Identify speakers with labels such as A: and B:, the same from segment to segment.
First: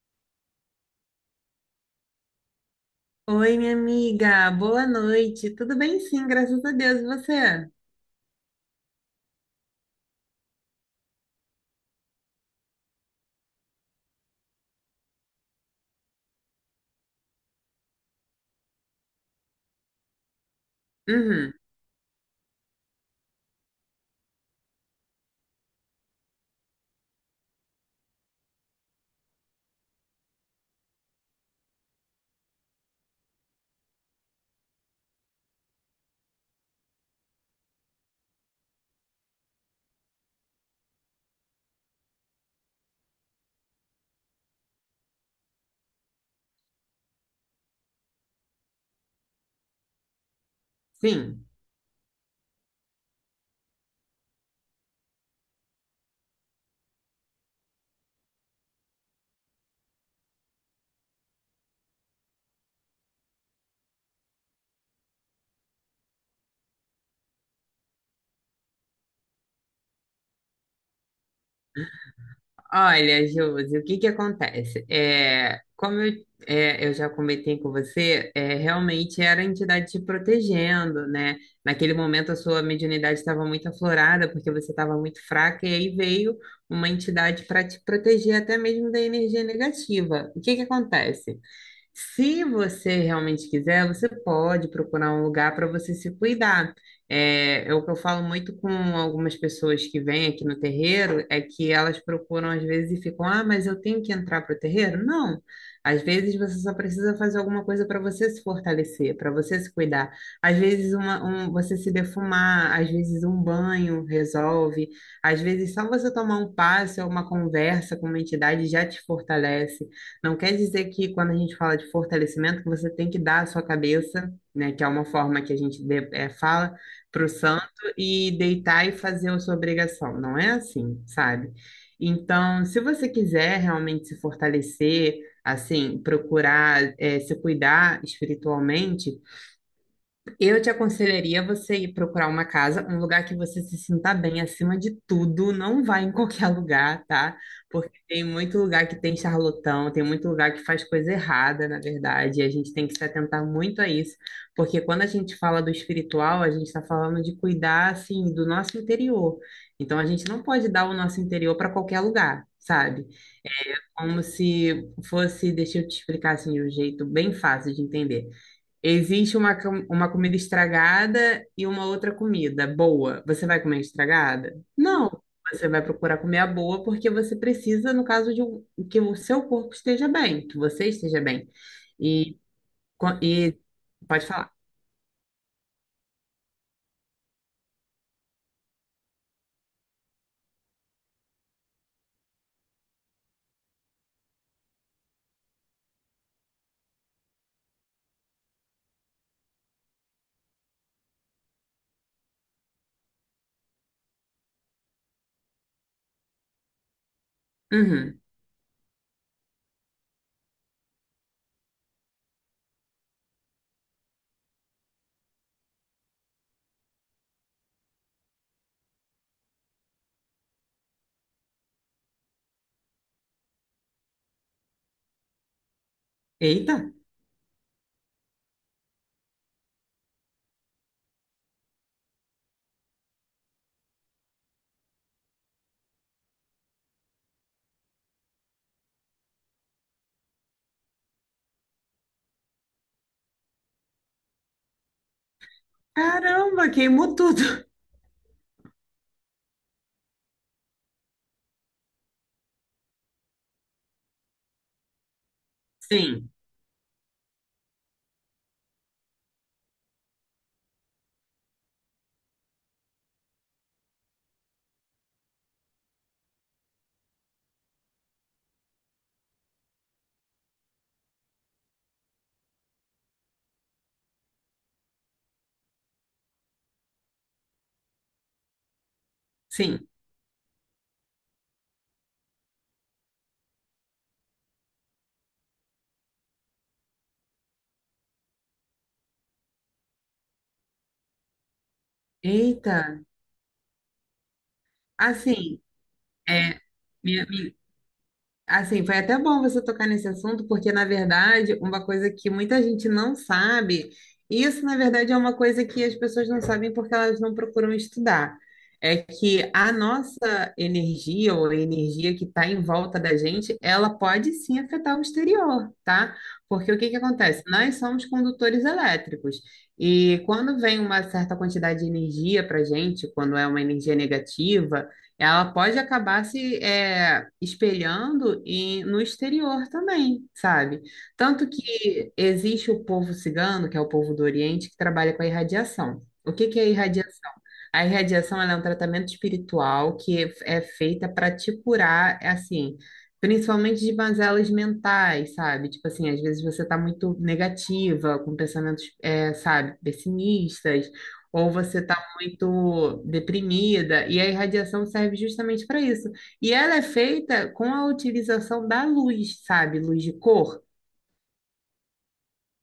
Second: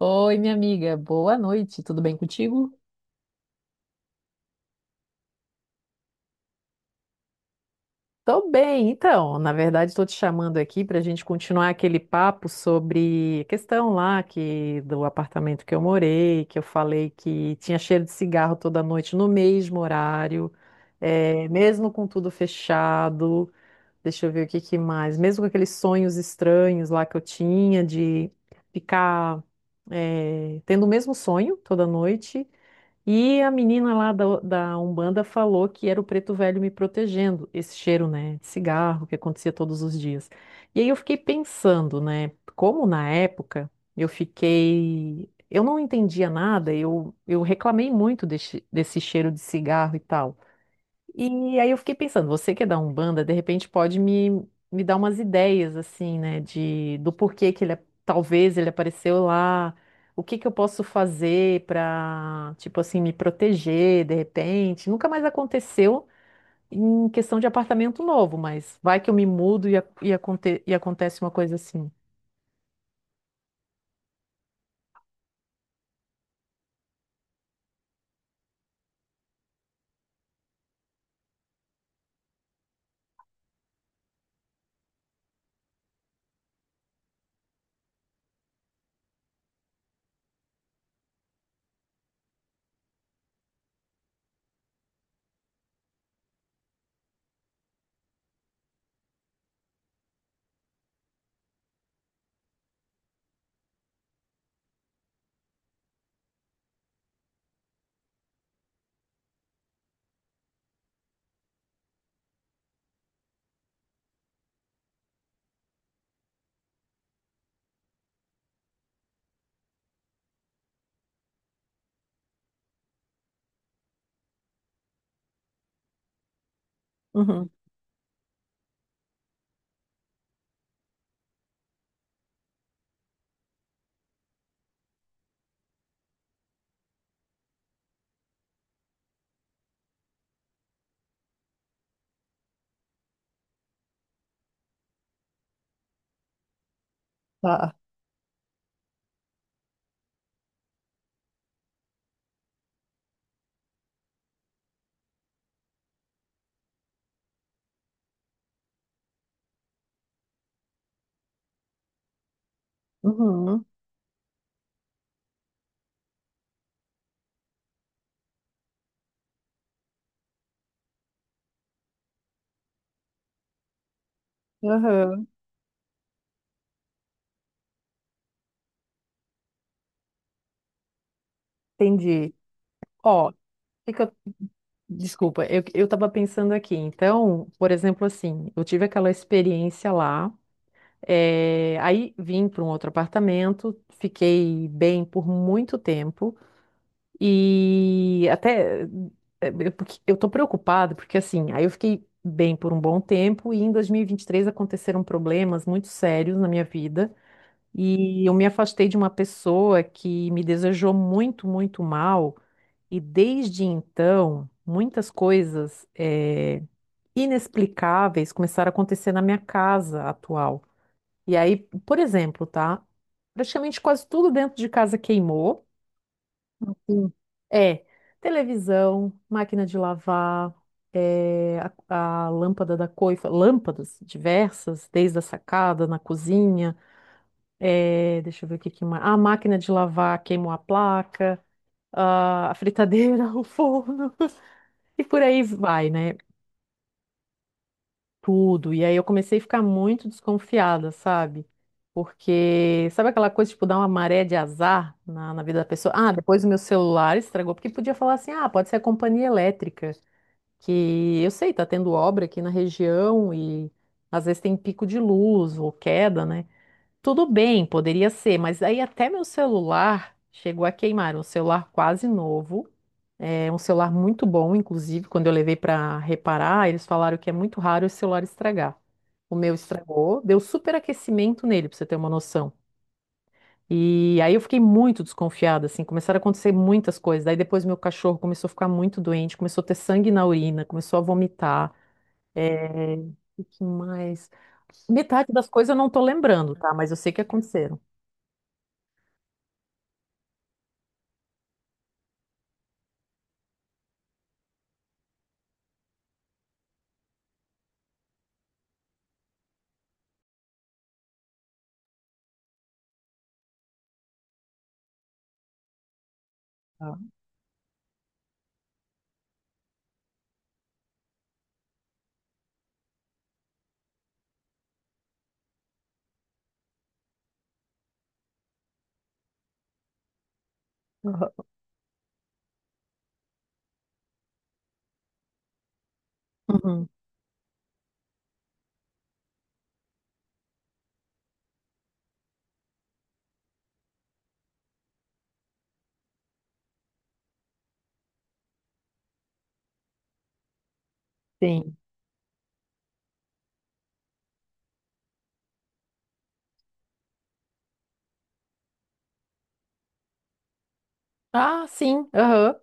A: Oi, minha amiga, boa noite, tudo bem contigo?
B: Oi, minha amiga, boa noite. Tudo bem? Sim, graças a Deus. E você?
A: Tô bem. Então, na verdade, estou te chamando aqui para a gente continuar aquele papo sobre a questão lá que do apartamento que eu morei, que eu falei que tinha cheiro de cigarro toda noite no mesmo horário,
B: Uhum,
A: mesmo com tudo fechado. Deixa eu ver o que que mais, mesmo com aqueles sonhos estranhos lá que eu tinha de ficar, tendo o mesmo sonho toda noite. E a menina lá da Umbanda falou que era o preto velho me protegendo, esse cheiro, né, de cigarro que acontecia todos os dias. E aí eu fiquei pensando, né, como na época eu fiquei, eu não entendia nada, eu reclamei muito desse cheiro de cigarro e tal.
B: sim.
A: E aí eu fiquei pensando, você que é da Umbanda, de repente pode me dar umas ideias, assim, né, de, do porquê que ele, talvez ele apareceu lá, o que que eu posso fazer pra, tipo assim, me proteger, de repente. Nunca mais aconteceu em questão de apartamento novo, mas vai que eu me mudo e acontece uma coisa assim.
B: Olha, Josi, o que que acontece? Eu já comentei com você, realmente era a entidade te protegendo, né? Naquele momento a sua mediunidade estava muito aflorada, porque você estava muito fraca, e aí veio uma entidade para te proteger até mesmo da energia negativa. O que que acontece? Se você realmente quiser, você pode procurar um lugar para você se cuidar. É o que eu falo muito com algumas pessoas que vêm aqui no terreiro, é que elas procuram às vezes e ficam, ah, mas eu tenho que entrar para o terreiro? Não. Às vezes você só precisa fazer alguma coisa para você se fortalecer, para você se cuidar. Às vezes uma, um, você se defumar, às vezes um banho resolve, às vezes só você tomar um passe ou uma conversa com uma entidade já te fortalece. Não quer dizer que quando a gente fala de fortalecimento, que você tem que dar a sua cabeça, né, que é uma forma que a gente fala para o
A: Uhum.
B: santo e deitar e fazer a sua obrigação. Não é assim, sabe? Então, se você quiser realmente se fortalecer, assim, procurar, se cuidar espiritualmente, eu te aconselharia você ir procurar uma casa, um lugar que você se sinta bem acima de tudo. Não vá em qualquer lugar, tá?
A: Tá.
B: Porque tem muito lugar que tem charlatão, tem muito lugar que faz coisa errada, na verdade. E a gente tem que se atentar muito a isso. Porque quando a gente fala do espiritual, a gente está falando de cuidar, assim, do nosso interior. Então a gente não pode dar o nosso interior para qualquer lugar. Sabe?
A: Uhum.
B: Como se fosse, deixa eu te explicar assim de um jeito bem fácil de entender. Existe uma, uma comida estragada e uma outra comida boa. Você vai comer a estragada? Não.
A: Aham.
B: Você vai procurar comer a boa porque você precisa, no caso de que o seu corpo esteja bem, que você esteja bem.
A: Entendi.
B: E, co-
A: Ó, o
B: e
A: que que eu
B: Pode falar.
A: Desculpa, eu tava pensando aqui. Então, por exemplo, assim, eu tive aquela experiência lá, aí vim para um outro apartamento, fiquei bem por muito tempo e até porque eu tô preocupada porque assim, aí eu fiquei bem por um bom tempo e em dois mil e vinte e três aconteceram problemas muito sérios na minha vida
B: Uhum.
A: e eu me afastei de uma pessoa que me desejou muito, muito mal. E desde então, muitas coisas inexplicáveis começaram a acontecer na minha casa atual. E aí, por exemplo, tá? Praticamente quase tudo dentro de casa queimou.
B: Eita!
A: Sim. É, televisão, máquina de lavar, eh, a lâmpada da coifa, lâmpadas diversas, desde a sacada, na cozinha, deixa eu ver o que que mais. A máquina de lavar queimou a placa, a fritadeira, o forno. E por aí vai, né?
B: Caramba, queimou tudo.
A: Tudo. E aí eu comecei a ficar muito desconfiada, sabe? Porque, sabe aquela coisa, tipo, dar uma maré de azar na vida da pessoa? Ah,
B: Sim,
A: depois o meu celular estragou, porque podia falar assim, ah, pode ser a companhia elétrica, que eu sei, tá tendo obra aqui na região e às vezes tem pico de luz ou queda, né? Tudo bem, poderia ser, mas aí até meu celular chegou a queimar, um celular quase novo. É um celular muito bom, inclusive, quando eu levei para reparar, eles falaram que é muito raro esse celular estragar. O meu
B: sim.
A: estragou, deu superaquecimento nele, para você ter uma noção. E aí eu fiquei muito desconfiada, assim, começaram a acontecer muitas coisas. Daí depois meu cachorro começou a ficar muito doente, começou a ter sangue na urina, começou a vomitar.
B: Eita!
A: É... O que mais? Metade das
B: Assim,
A: coisas eu não tô lembrando,
B: é,
A: tá? Mas eu sei que aconteceram.
B: Assim, foi até bom você tocar nesse assunto, porque, na verdade, uma coisa que muita gente não sabe, e isso, na verdade, é uma coisa que as pessoas não sabem porque elas não procuram estudar, é que a nossa energia, ou a energia que está em volta da gente, ela pode sim afetar o exterior, tá? Porque o que
A: Ah,
B: que acontece? Nós somos condutores elétricos, e quando vem uma certa quantidade de energia para gente, quando é uma energia negativa, ela pode acabar se é, espelhando no exterior também, sabe?
A: aham,
B: Tanto que existe o povo cigano, que é o povo do Oriente, que trabalha com a irradiação. O que que é a
A: uhum,
B: irradiação? A irradiação ela é um tratamento espiritual que é feita para te curar, é assim, principalmente de mazelas mentais, sabe? Tipo assim, às vezes você está muito negativa, com pensamentos, sabe, pessimistas, ou
A: sim.
B: você muito deprimida, e a irradiação serve justamente para isso. E ela é feita com a utilização da luz, sabe? Luz de cor.
A: Ah, sim. Aham.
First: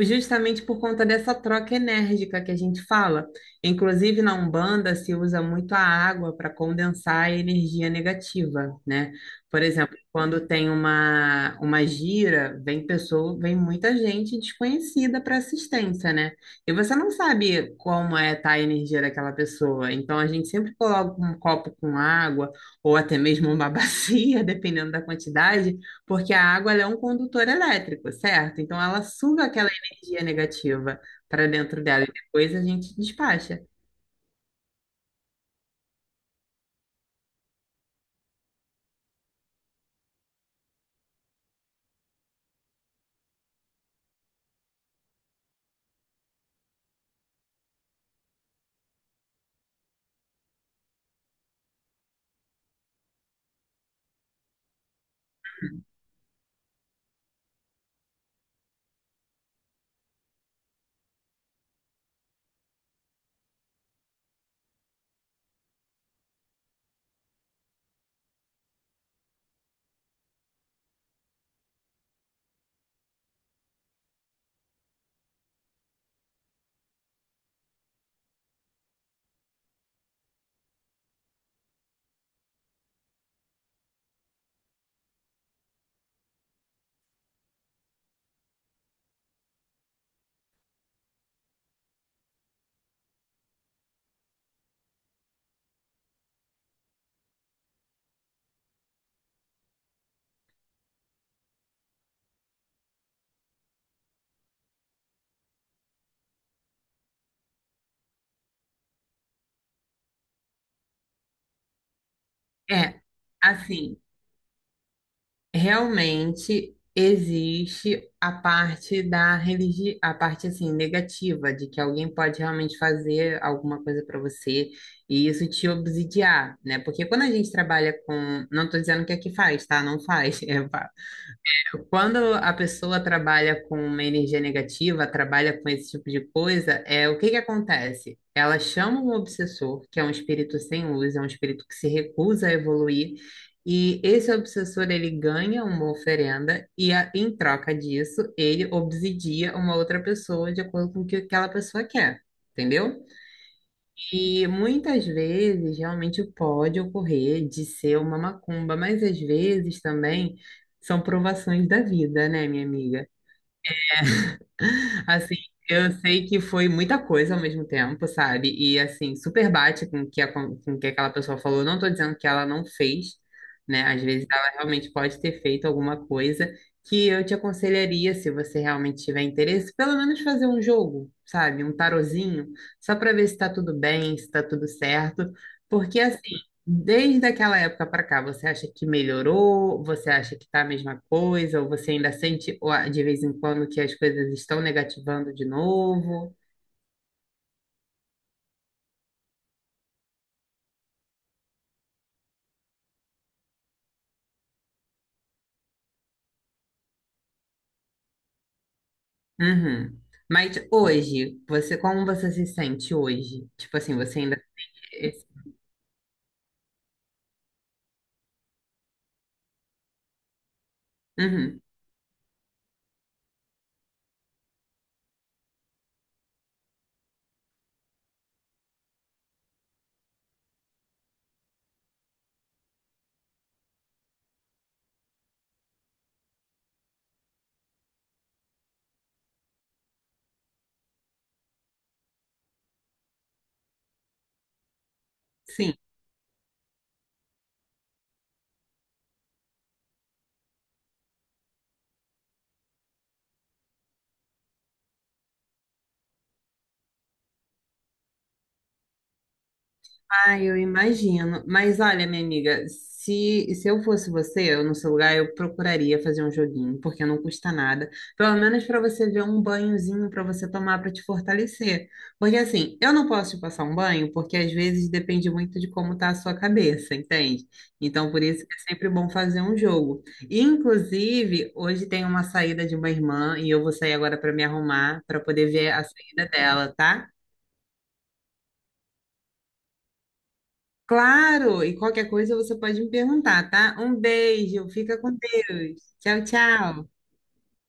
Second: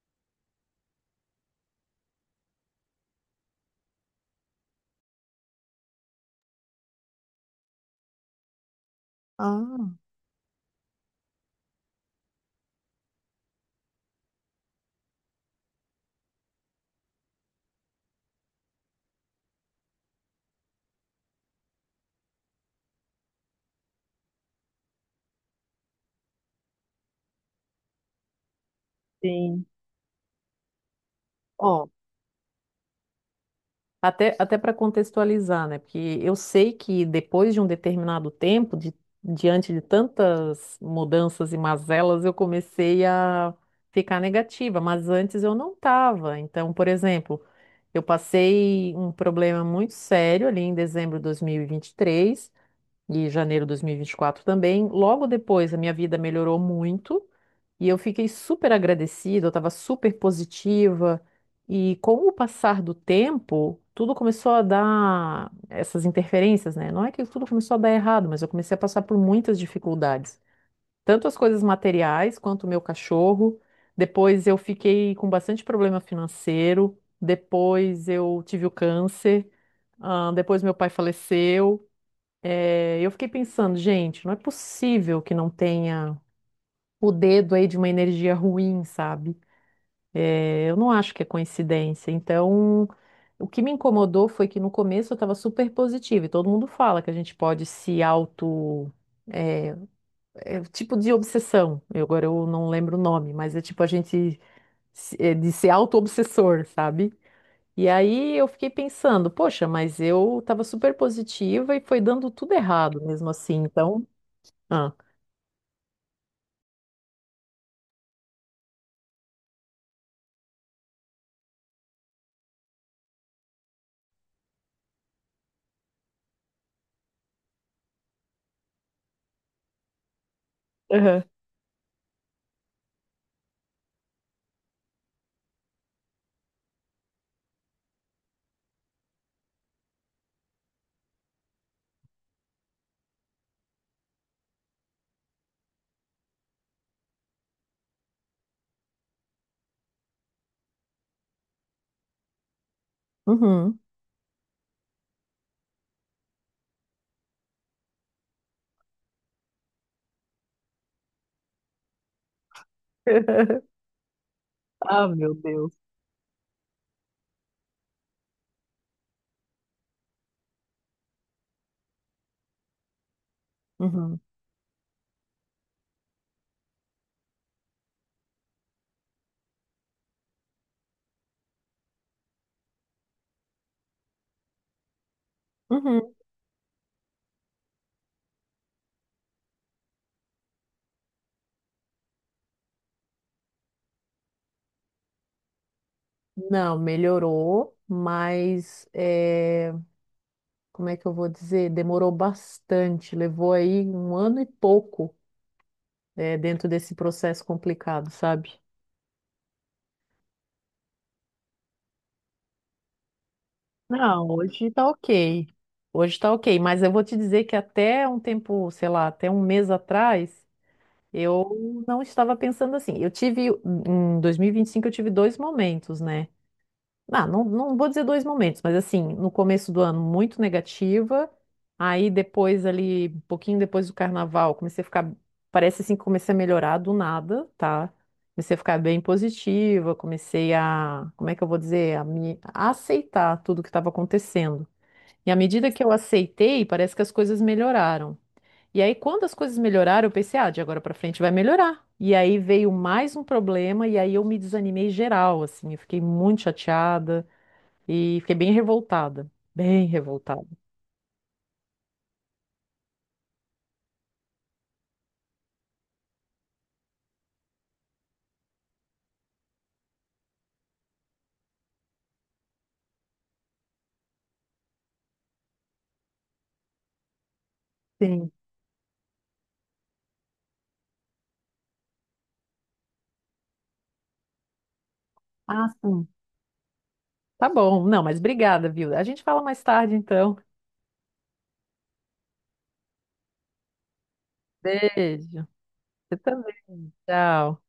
B: Justamente por conta dessa troca enérgica que a gente fala. Inclusive, na Umbanda se usa muito a água para condensar a energia negativa, né? Por
A: Ah,
B: exemplo, quando tem uma gira, vem pessoa, vem muita gente desconhecida para assistência, né? E você não sabe como é tá a energia daquela pessoa. Então, a gente sempre coloca um copo com água, ou até mesmo uma bacia, dependendo da quantidade, porque a água ela é um condutor elétrico, certo? Então, ela suga
A: sim.
B: aquela energia negativa para dentro dela e depois a gente despacha.
A: Até para contextualizar, né? Porque eu sei que depois de um determinado tempo, de- diante de tantas mudanças e mazelas, eu comecei a ficar negativa, mas antes eu não estava. Então, por exemplo, eu passei um problema muito sério ali em dezembro de 2023 e vinte e três e janeiro de 2024 também. Logo depois, a minha vida melhorou muito. E eu fiquei super agradecida, eu estava super positiva. E com o passar do tempo, tudo começou a dar essas interferências, né? Não é que tudo começou a dar errado, mas eu comecei a passar por muitas dificuldades. Tanto as coisas materiais quanto o meu cachorro. Depois eu fiquei com bastante problema financeiro. Depois eu tive o câncer. Ah, depois meu pai faleceu. Eu fiquei pensando, gente, não é possível que não tenha o dedo aí de uma energia ruim, sabe? Eu não acho que é coincidência. Então, o que me incomodou foi que no começo eu estava super positiva, e todo mundo fala que a gente pode se auto. É, é o tipo de obsessão. Eu, agora eu não lembro o nome, mas é tipo a gente de ser auto-obsessor, sabe? E aí eu fiquei pensando, poxa, mas eu estava super positiva e foi dando tudo errado
B: É,
A: mesmo assim.
B: assim,
A: Então, ah.
B: realmente existe a parte da religião, a parte assim negativa de que alguém pode realmente fazer alguma coisa para você e isso te obsidiar, né? Porque quando a gente trabalha com, não estou dizendo que é que faz, tá? Não faz,
A: Aham.
B: quando a pessoa trabalha com uma energia negativa, trabalha com esse tipo de coisa, é o que que acontece? Ela chama um obsessor, que é um espírito sem luz, é um espírito que se recusa a evoluir, e esse obsessor ele ganha uma oferenda e em troca disso ele obsidia uma outra pessoa de acordo com o que aquela pessoa quer, entendeu?
A: Uhum.
B: E muitas vezes realmente pode ocorrer de ser uma macumba, mas às vezes também são provações da vida, né, minha amiga?
A: Ah, meu
B: Assim,
A: Deus.
B: eu sei que foi muita coisa ao mesmo tempo, sabe? E assim, super bate com com o que aquela pessoa falou. Eu não tô dizendo que ela não fez, né? Às
A: Uhum.
B: vezes ela realmente pode ter feito alguma coisa que eu te aconselharia, se você realmente tiver interesse, pelo menos fazer um jogo, sabe? Um tarozinho, só para ver se tá tudo bem, se tá tudo certo. Porque
A: Uhum.
B: desde aquela época para cá, você acha que melhorou? Você acha que tá a mesma coisa? Ou você ainda sente ó, de vez em quando que as coisas estão negativando de novo?
A: Não, melhorou, mas como é que eu vou dizer? Demorou bastante, levou aí um ano e pouco dentro desse processo complicado, sabe?
B: Uhum. Mas hoje, você, como você se sente hoje? Tipo assim, você
A: Não,
B: ainda.
A: hoje tá ok. Hoje tá ok, mas eu vou te dizer que até um tempo, sei lá, até um mês atrás,
B: Uhum.
A: eu não estava pensando assim. Eu tive, em dois mil e vinte e cinco, eu tive dois momentos, né? Ah, não, não vou dizer dois momentos, mas assim, no começo do ano muito negativa, aí depois ali, um pouquinho depois do carnaval, comecei a ficar, parece assim que comecei a melhorar do nada, tá? Comecei a ficar bem positiva, comecei a, como é que eu vou dizer, a aceitar tudo que estava acontecendo. E à medida
B: Sim.
A: que eu aceitei, parece que as coisas melhoraram. E aí, quando as coisas melhoraram, eu pensei, ah, de agora pra frente vai melhorar. E aí veio mais um problema, e aí eu me desanimei geral, assim, eu fiquei muito chateada. E fiquei bem revoltada. Bem
B: Ah,
A: revoltada.
B: eu imagino. Mas olha, minha amiga, se eu fosse você, eu no seu lugar, eu procuraria fazer um joguinho, porque não custa nada. Pelo menos para você ver um banhozinho para você tomar para te fortalecer. Porque assim, eu não posso te passar um banho, porque às vezes depende muito de como tá a sua cabeça, entende? Então, por
A: Sim.
B: isso que é sempre bom fazer um jogo. E, inclusive, hoje tem uma saída de uma irmã e eu vou sair agora para me arrumar, para poder
A: Ah,
B: ver a
A: sim.
B: saída dela, tá?
A: Tá bom. Não, mas obrigada, viu? A gente fala mais tarde, então.
B: Claro, e qualquer coisa você pode me perguntar, tá? Um beijo, fica com
A: Beijo.
B: Deus.
A: Você
B: Tchau, tchau.
A: também. Tchau.